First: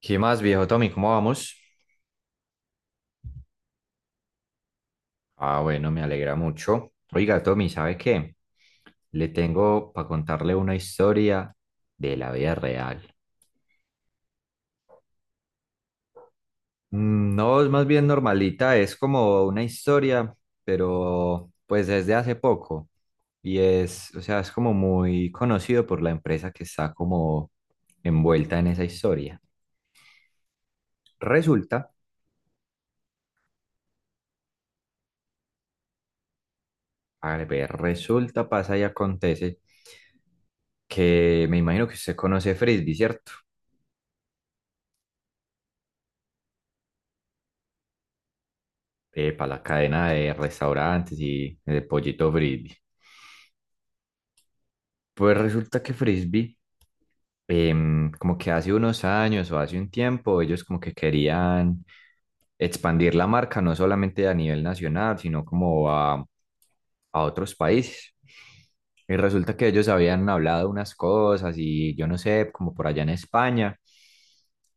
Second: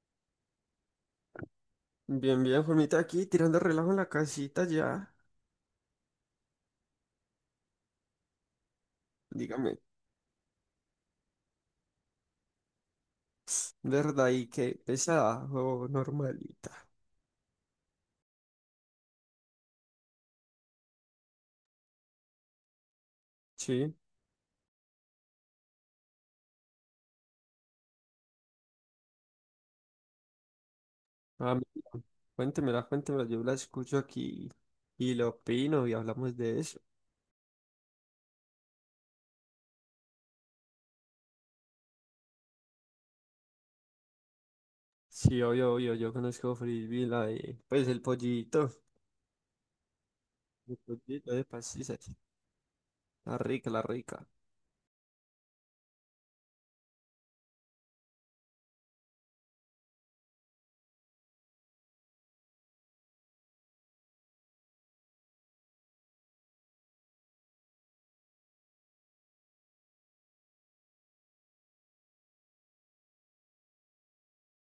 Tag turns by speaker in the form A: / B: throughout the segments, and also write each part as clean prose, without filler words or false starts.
A: ¿Qué más, viejo Tommy? ¿Cómo vamos?
B: Bien, bien, Juanita, aquí tirando relajo en la casita ya.
A: Ah, bueno, me alegra mucho. Oiga, Tommy, ¿sabe qué? Le
B: Dígame,
A: tengo para contarle una historia de la vida real.
B: ¿verdad? ¿Y qué, pesada o normalita?
A: No, es más bien normalita, es como una historia, pero pues desde hace poco. Y
B: Sí,
A: es, o sea, es como muy conocido por la empresa que está como envuelta en esa historia.
B: ah,
A: Resulta,
B: mira, cuéntemela, yo la escucho aquí y lo opino y hablamos de eso.
A: a ver, resulta, pasa y acontece que me imagino que usted conoce Frisbee, ¿cierto?
B: Sí, obvio, obvio, yo conozco Frisbee, la de, pues
A: Para la cadena de
B: el
A: restaurantes
B: pollito de
A: y de
B: pastisas,
A: pollito frisbee.
B: la rica.
A: Pues resulta que frisbee como que hace unos años o hace un tiempo, ellos como que querían expandir la marca no solamente a nivel nacional, sino como a otros países. Y resulta que ellos habían hablado unas cosas y yo no sé, como por allá en España.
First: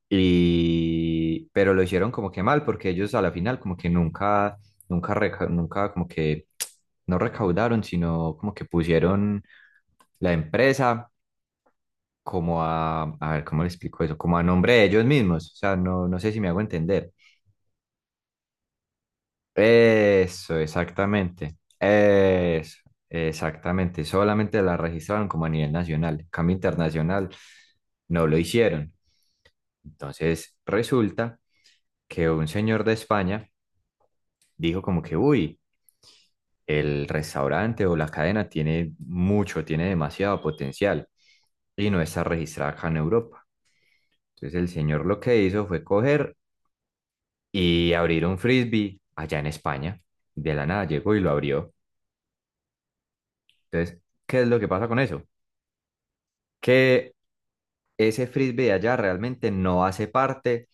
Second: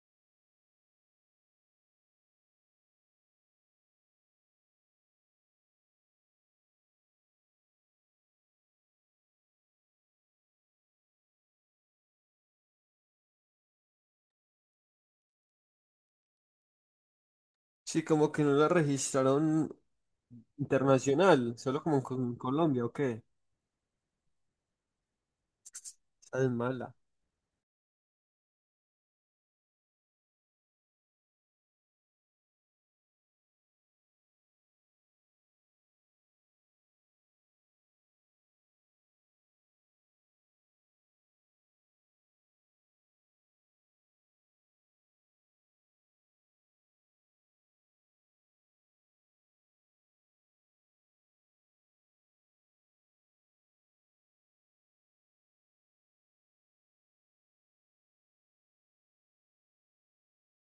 A: Y, pero lo hicieron como que mal, porque ellos a la final como que nunca, nunca, nunca como que no recaudaron, sino como que pusieron la empresa como a ver, ¿cómo le explico eso? Como a nombre de ellos mismos. O sea, no, no sé si me hago entender.
B: Sí, como que no la registraron
A: Eso, exactamente.
B: internacional, solo como en
A: Eso,
B: Colombia, ¿o qué?
A: exactamente. Solamente la registraron como a nivel nacional. En
B: Esa es
A: cambio
B: mala.
A: internacional, no lo hicieron. Entonces, resulta que un señor de España dijo como que, uy, el restaurante o la cadena tiene mucho, tiene demasiado potencial y no está registrada acá en Europa. Entonces el señor lo que hizo fue coger y abrir un frisbee allá en España. De la nada llegó y lo abrió. Entonces, ¿qué es lo que pasa con eso? Que ese frisbee de allá realmente no hace parte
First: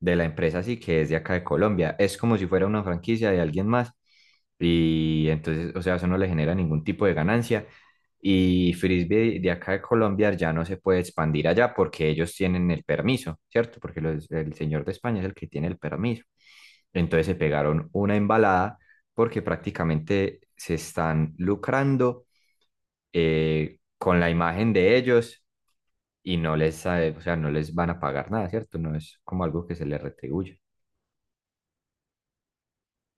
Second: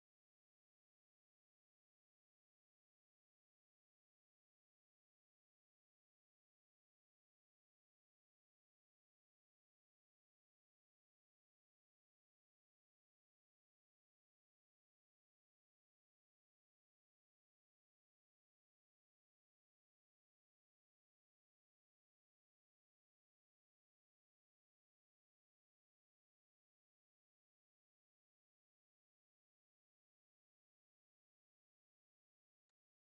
A: de la empresa, así que es de acá de Colombia. Es como si fuera una franquicia de alguien más. Y entonces, o sea, eso no le genera ningún tipo de ganancia. Y frisbee de acá de Colombia ya no se puede expandir allá porque ellos tienen el permiso, ¿cierto? Porque el señor de España es el que tiene el permiso. Entonces se pegaron una embalada porque prácticamente se están lucrando con la imagen de ellos y no les, o sea, no les van a pagar nada, ¿cierto? No es como algo que se les retribuye.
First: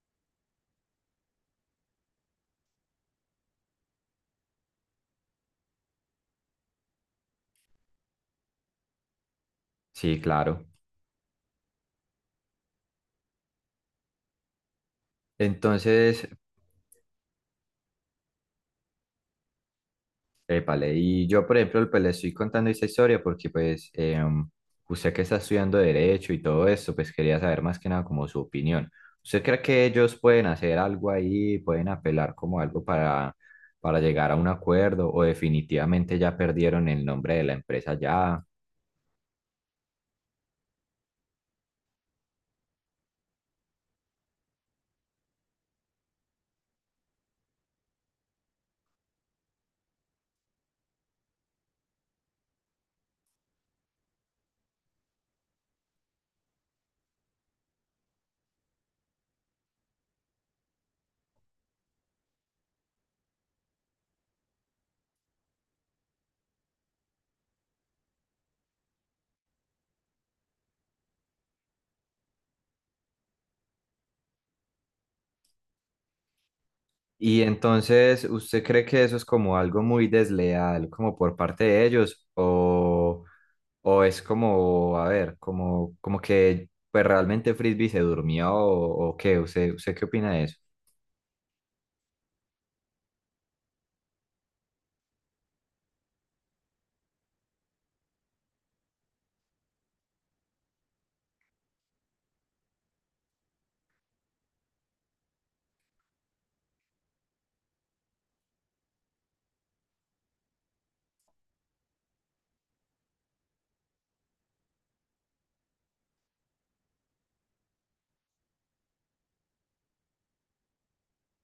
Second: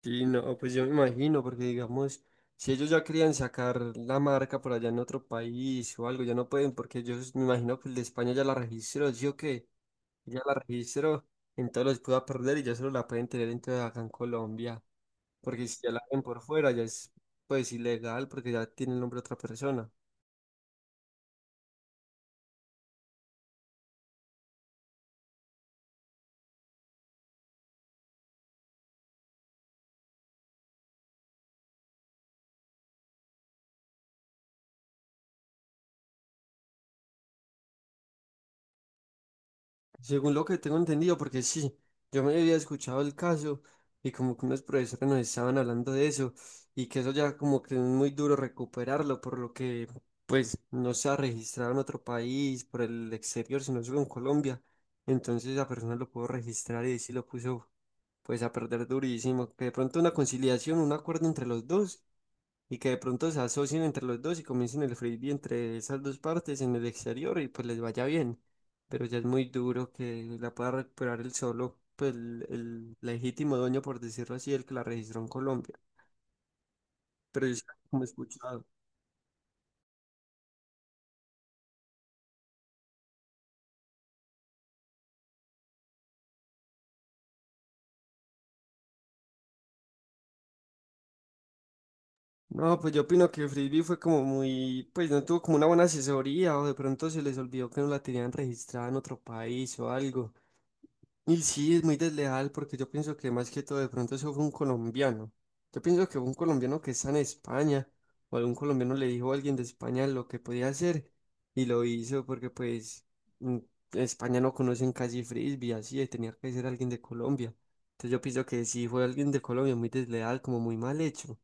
B: Sí, no, pues yo me imagino, porque digamos, si ellos ya querían sacar la marca por allá en otro país o algo, ya no pueden, porque yo me imagino que el de España ya la registró, ¿sí o qué?
A: Sí,
B: Ya la
A: claro.
B: registró, entonces los pueda perder y ya solo la pueden tener entonces acá en Colombia, porque si ya la ven
A: Entonces,
B: por fuera, ya es pues ilegal, porque ya tiene el nombre de otra persona.
A: épale, y yo, por ejemplo, pues le estoy contando esta historia porque, pues, usted que está estudiando Derecho y todo eso, pues quería saber más que nada como su opinión. ¿Usted cree que ellos pueden hacer algo ahí, pueden apelar como algo para llegar a un acuerdo o definitivamente ya perdieron el nombre de la empresa ya?
B: Según lo que tengo entendido, porque sí, yo me había escuchado el caso y como que unos profesores nos estaban hablando de eso y que eso ya como que es muy duro recuperarlo, por lo que pues no se ha registrado en otro país, por el exterior, sino solo en Colombia. Entonces la persona lo pudo registrar y sí lo puso pues a perder durísimo. Que de pronto una conciliación, un acuerdo entre los dos y que de pronto se asocien entre los dos y comiencen el frisbee entre esas dos partes en el exterior y pues les vaya bien. Pero ya es muy duro que la pueda recuperar el solo, pues el legítimo dueño, por decirlo así, el que la registró en Colombia.
A: Y
B: Pero yo sí, como he
A: entonces, ¿usted
B: escuchado.
A: cree que eso es como algo muy desleal, como por parte de ellos? O es como, a ver, como, como que pues realmente Frisbee se durmió o qué? ¿Usted qué opina de eso?
B: No, pues yo opino que el frisbee fue como muy, pues no tuvo como una buena asesoría o de pronto se les olvidó que no la tenían registrada en otro país o algo. Y sí, es muy desleal porque yo pienso que más que todo de pronto eso fue un colombiano. Yo pienso que fue un colombiano que está en España o algún colombiano le dijo a alguien de España lo que podía hacer y lo hizo porque pues mm, en España no conocen casi frisbee, así, tenía que ser alguien de Colombia. Entonces yo pienso que sí fue alguien de Colombia muy desleal, como muy mal hecho.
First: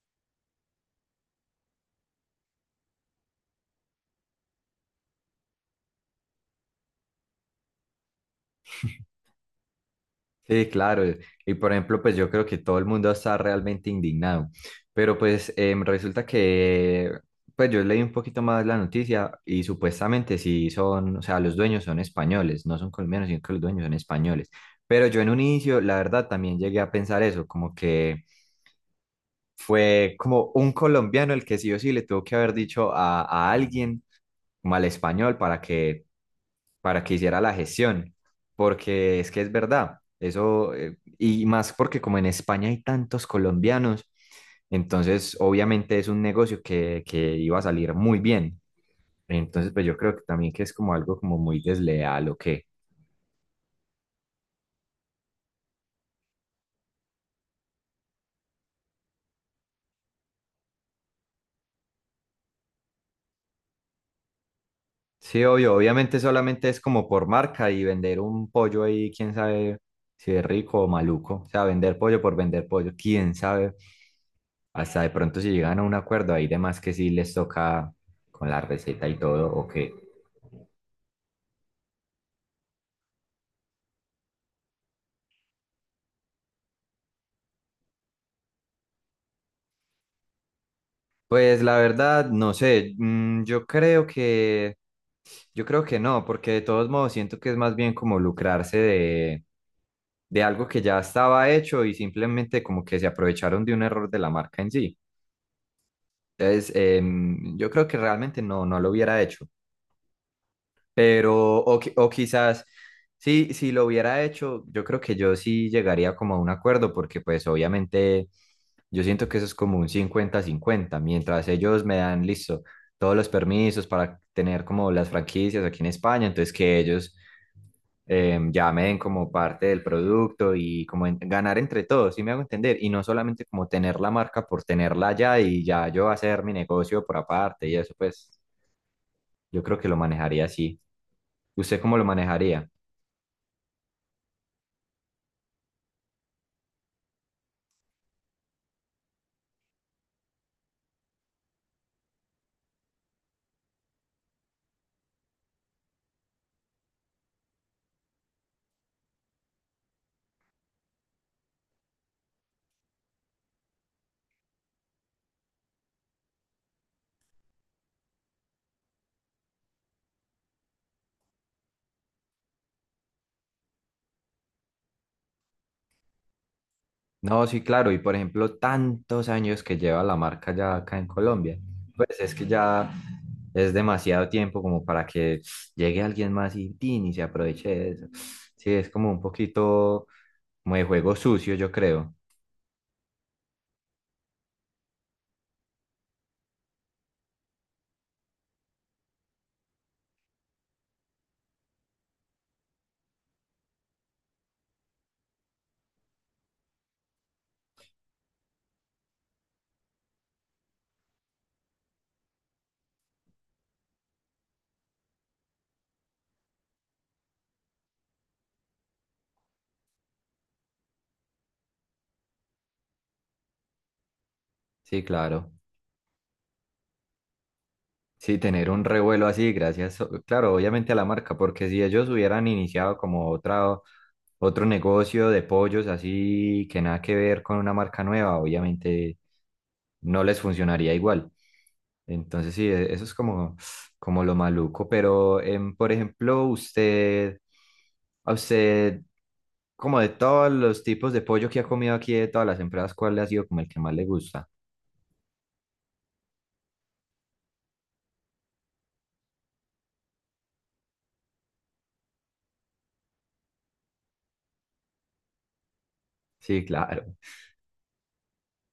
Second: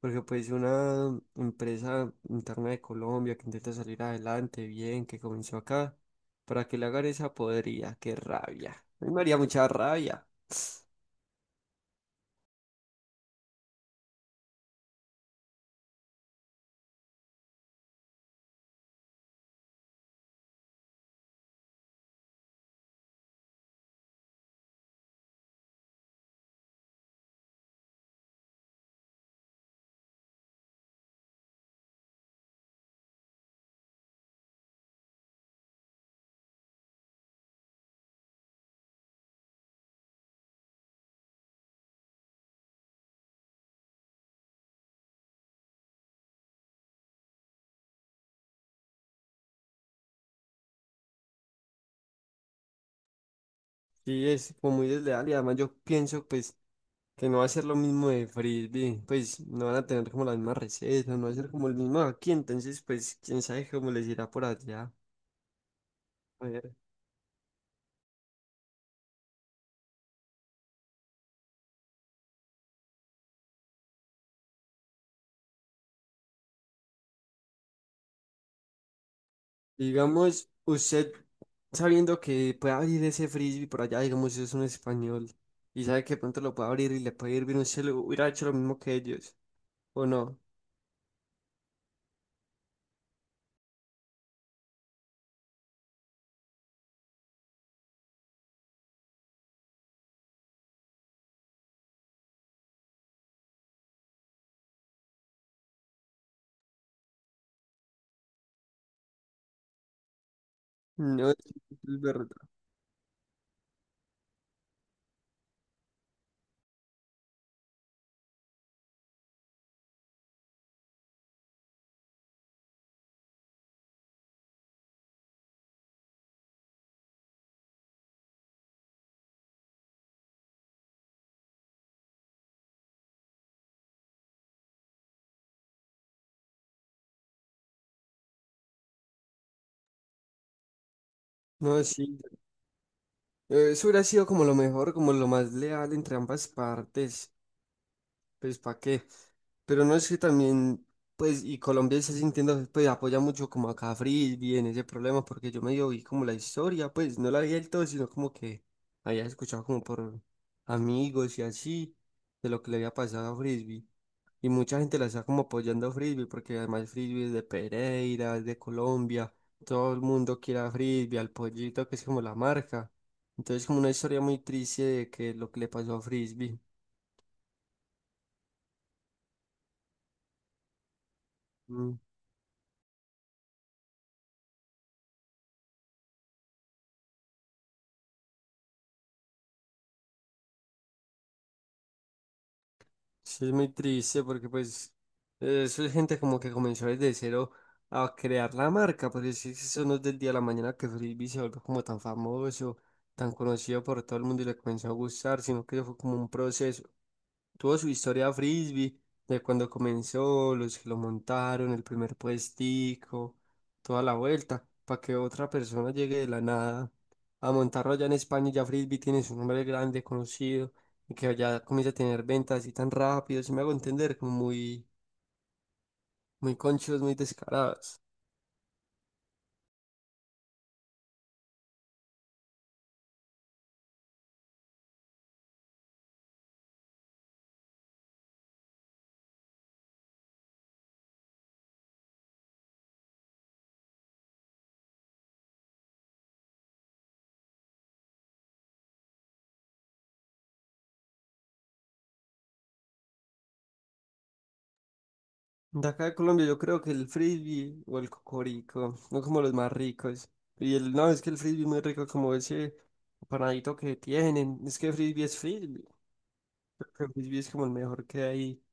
B: Porque pues si una empresa interna de Colombia que intenta salir adelante bien, que comenzó acá, para que le hagan esa podrida, qué rabia. A mí me haría mucha rabia.
A: Sí, claro. Y por ejemplo, pues yo creo que todo el mundo está realmente indignado. Pero pues resulta que, pues yo leí un poquito más la noticia y supuestamente sí son, o sea, los dueños son españoles, no son colombianos, sino que los dueños son españoles. Pero yo en un inicio, la verdad, también llegué a pensar eso, como que fue como un colombiano el que sí o sí le tuvo que haber dicho a alguien, como al español, para que hiciera la gestión, porque es que es verdad, eso, y más porque como en España hay tantos colombianos, entonces obviamente es un negocio que iba a salir muy bien. Entonces, pues yo creo que también que es como algo como muy desleal o qué.
B: Sí, es como muy desleal y además yo pienso pues que no va a ser lo mismo de frisbee, pues no van a tener como la misma receta, no va a ser como el mismo aquí, entonces pues quién sabe cómo les irá por allá.
A: Sí, obvio, obviamente solamente es como por marca y vender un pollo ahí, quién sabe si es rico o maluco. O sea, vender pollo por vender pollo, quién sabe. Hasta de pronto si llegan a un acuerdo, hay demás que sí les toca con la receta y todo, o qué.
B: Digamos, usted sabiendo que puede abrir ese frisbee por allá, digamos, si es un español y sabe que pronto lo puede abrir y le puede ir bien, usted lo hubiera hecho lo mismo que ellos, ¿o no?
A: Pues la verdad, no sé, yo creo que no, porque de todos modos siento que es más bien como lucrarse de algo que ya estaba hecho y simplemente como que se aprovecharon de un error de la marca en sí. Entonces, yo creo que realmente no, no lo hubiera hecho.
B: No, sí,
A: Pero, o,
B: es
A: o
B: verdad.
A: quizás, sí, si lo hubiera hecho, yo creo que yo sí llegaría como a un acuerdo, porque pues obviamente yo siento que eso es como un cincuenta-cincuenta mientras ellos me dan, listo, todos los permisos para tener como las franquicias aquí en España, entonces que ellos ya me den como parte del producto y como ganar entre todos, ¿sí me hago entender? Y no solamente como tener la marca por tenerla ya y ya yo hacer mi negocio por aparte y eso pues. Yo creo que lo manejaría así. ¿Usted
B: No,
A: cómo lo
B: sí.
A: manejaría?
B: Eso hubiera sido como lo mejor, como lo más leal entre ambas partes. Pues, ¿para qué? Pero no es que también, pues, y Colombia está sintiendo, pues, apoya mucho como a Cafri en ese problema, porque yo medio vi como la historia, pues, no la vi del todo, sino como que había escuchado como por amigos y así, de lo que le había pasado a Frisbee. Y mucha gente la está como apoyando a Frisbee, porque además Frisbee es de Pereira, es de Colombia, todo el mundo quiere a Frisbee, al pollito, que es como la marca. Entonces, como una historia muy triste de que lo que le pasó a Frisbee.
A: No, sí, claro. Y por ejemplo, tantos años que lleva la marca ya acá en Colombia.
B: Mm.
A: Pues es que ya es demasiado tiempo como para que llegue alguien más y, tin, y se aproveche de eso. Sí, es como un poquito como de juego sucio, yo creo.
B: Sí, es muy triste porque pues eso es gente como que comenzó desde cero a crear la marca, porque si eso no es del día a la mañana que Frisbee se volvió como tan famoso, tan conocido por todo el mundo y le comenzó a gustar, sino que eso fue como un proceso. Tuvo su historia Frisbee, de cuando comenzó, los que lo montaron, el primer puestico, toda la vuelta, para que otra persona llegue de la nada a montarlo allá en España, y ya Frisbee tiene su nombre grande, conocido y que ya comience a tener ventas así tan rápido, si me hago entender, como muy,
A: Sí, claro.
B: muy conchos, muy descarados.
A: Sí, tener un revuelo así, gracias, o- claro, obviamente a la marca, porque si ellos hubieran iniciado como otra, otro negocio de pollos así que nada que ver con una marca nueva, obviamente no les funcionaría igual. Entonces sí, eso es como, como lo maluco, pero por ejemplo, usted, a usted, como de todos los tipos de pollo que ha comido aquí, de todas las empresas, ¿cuál le ha sido como el que más le gusta?
B: De acá de Colombia yo creo que el frisbee o el cocorico son como los más ricos. Y el, no, es que el frisbee es muy rico como ese panadito que tienen. Es que frisbee es frisbee.
A: Sí,
B: Creo que el
A: claro.
B: frisbee es como el mejor que hay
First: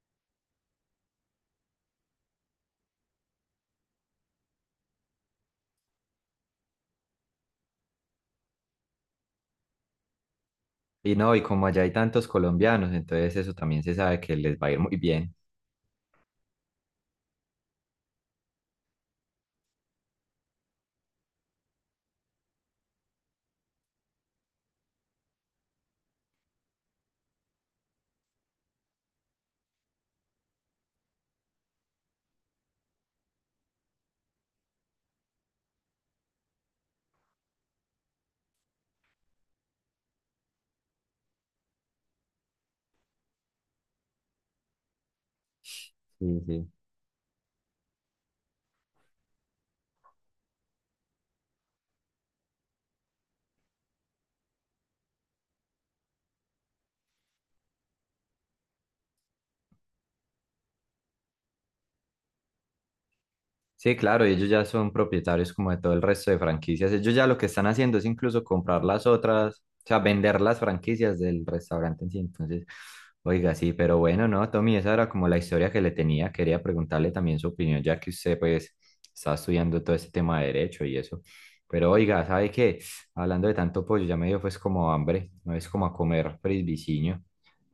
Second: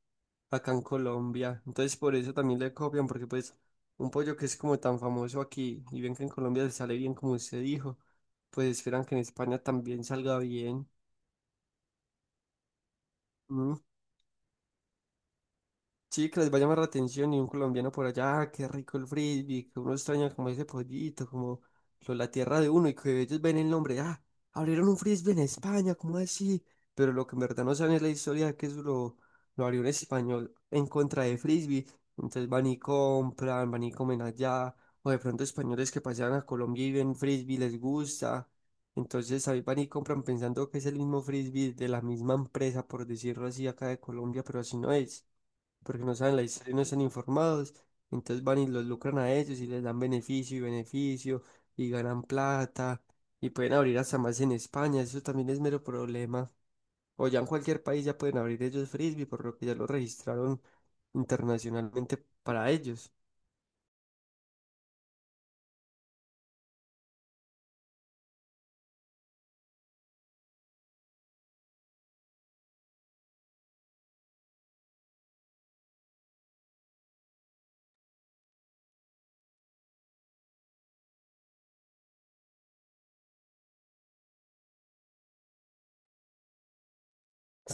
B: acá en Colombia. Entonces por eso también le copian, porque pues un pollo que es como tan famoso aquí y bien que en Colombia le sale bien como usted dijo, pues esperan que en España también salga bien.
A: Y no, y como allá hay tantos colombianos, entonces eso
B: Mm.
A: también se sabe que les va a ir muy bien.
B: Sí, que les va a llamar la atención y un colombiano por allá, "Ah, qué rico el frisbee, que uno extraña como ese pollito, como la tierra de uno y que ellos ven el nombre, ah, abrieron un frisbee en España, ¿cómo así?" Pero lo que en verdad no saben es la historia de que lo abrió un español en contra de frisbee, entonces van y compran, van y comen allá, o de pronto españoles que pasean a Colombia y ven frisbee, les gusta, entonces ahí van y compran pensando que es el mismo frisbee de la misma empresa, por decirlo así, acá de Colombia, pero así no es porque no
A: Sí,
B: saben la
A: sí.
B: historia y no están informados, entonces van y los lucran a ellos y les dan beneficio y beneficio y ganan plata y pueden abrir hasta más en España, eso también es mero problema. O ya en cualquier país ya pueden abrir ellos frisbee, por lo que ya lo registraron internacionalmente para ellos.
A: Sí, claro, y ellos ya son propietarios como de todo el resto de franquicias. Ellos ya lo que están haciendo es incluso comprar las otras, o sea, vender las franquicias del restaurante en sí. Entonces, oiga, sí, pero bueno, no, Tommy, esa era como la historia que le tenía. Quería preguntarle también su opinión, ya que usted pues está estudiando todo este tema de derecho y eso. Pero oiga, ¿sabe qué? Hablando de tanto pollo, ya me dio pues como hambre, no es como a comer frisbiciño.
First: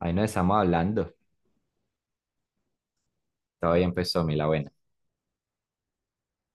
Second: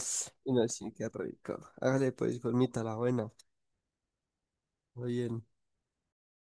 A: Ahí no
B: Y
A: estamos
B: no, sí, qué
A: hablando.
B: rico. Hágale pues, colmita, la buena.
A: Todavía empezó, mi la buena.
B: Muy bien.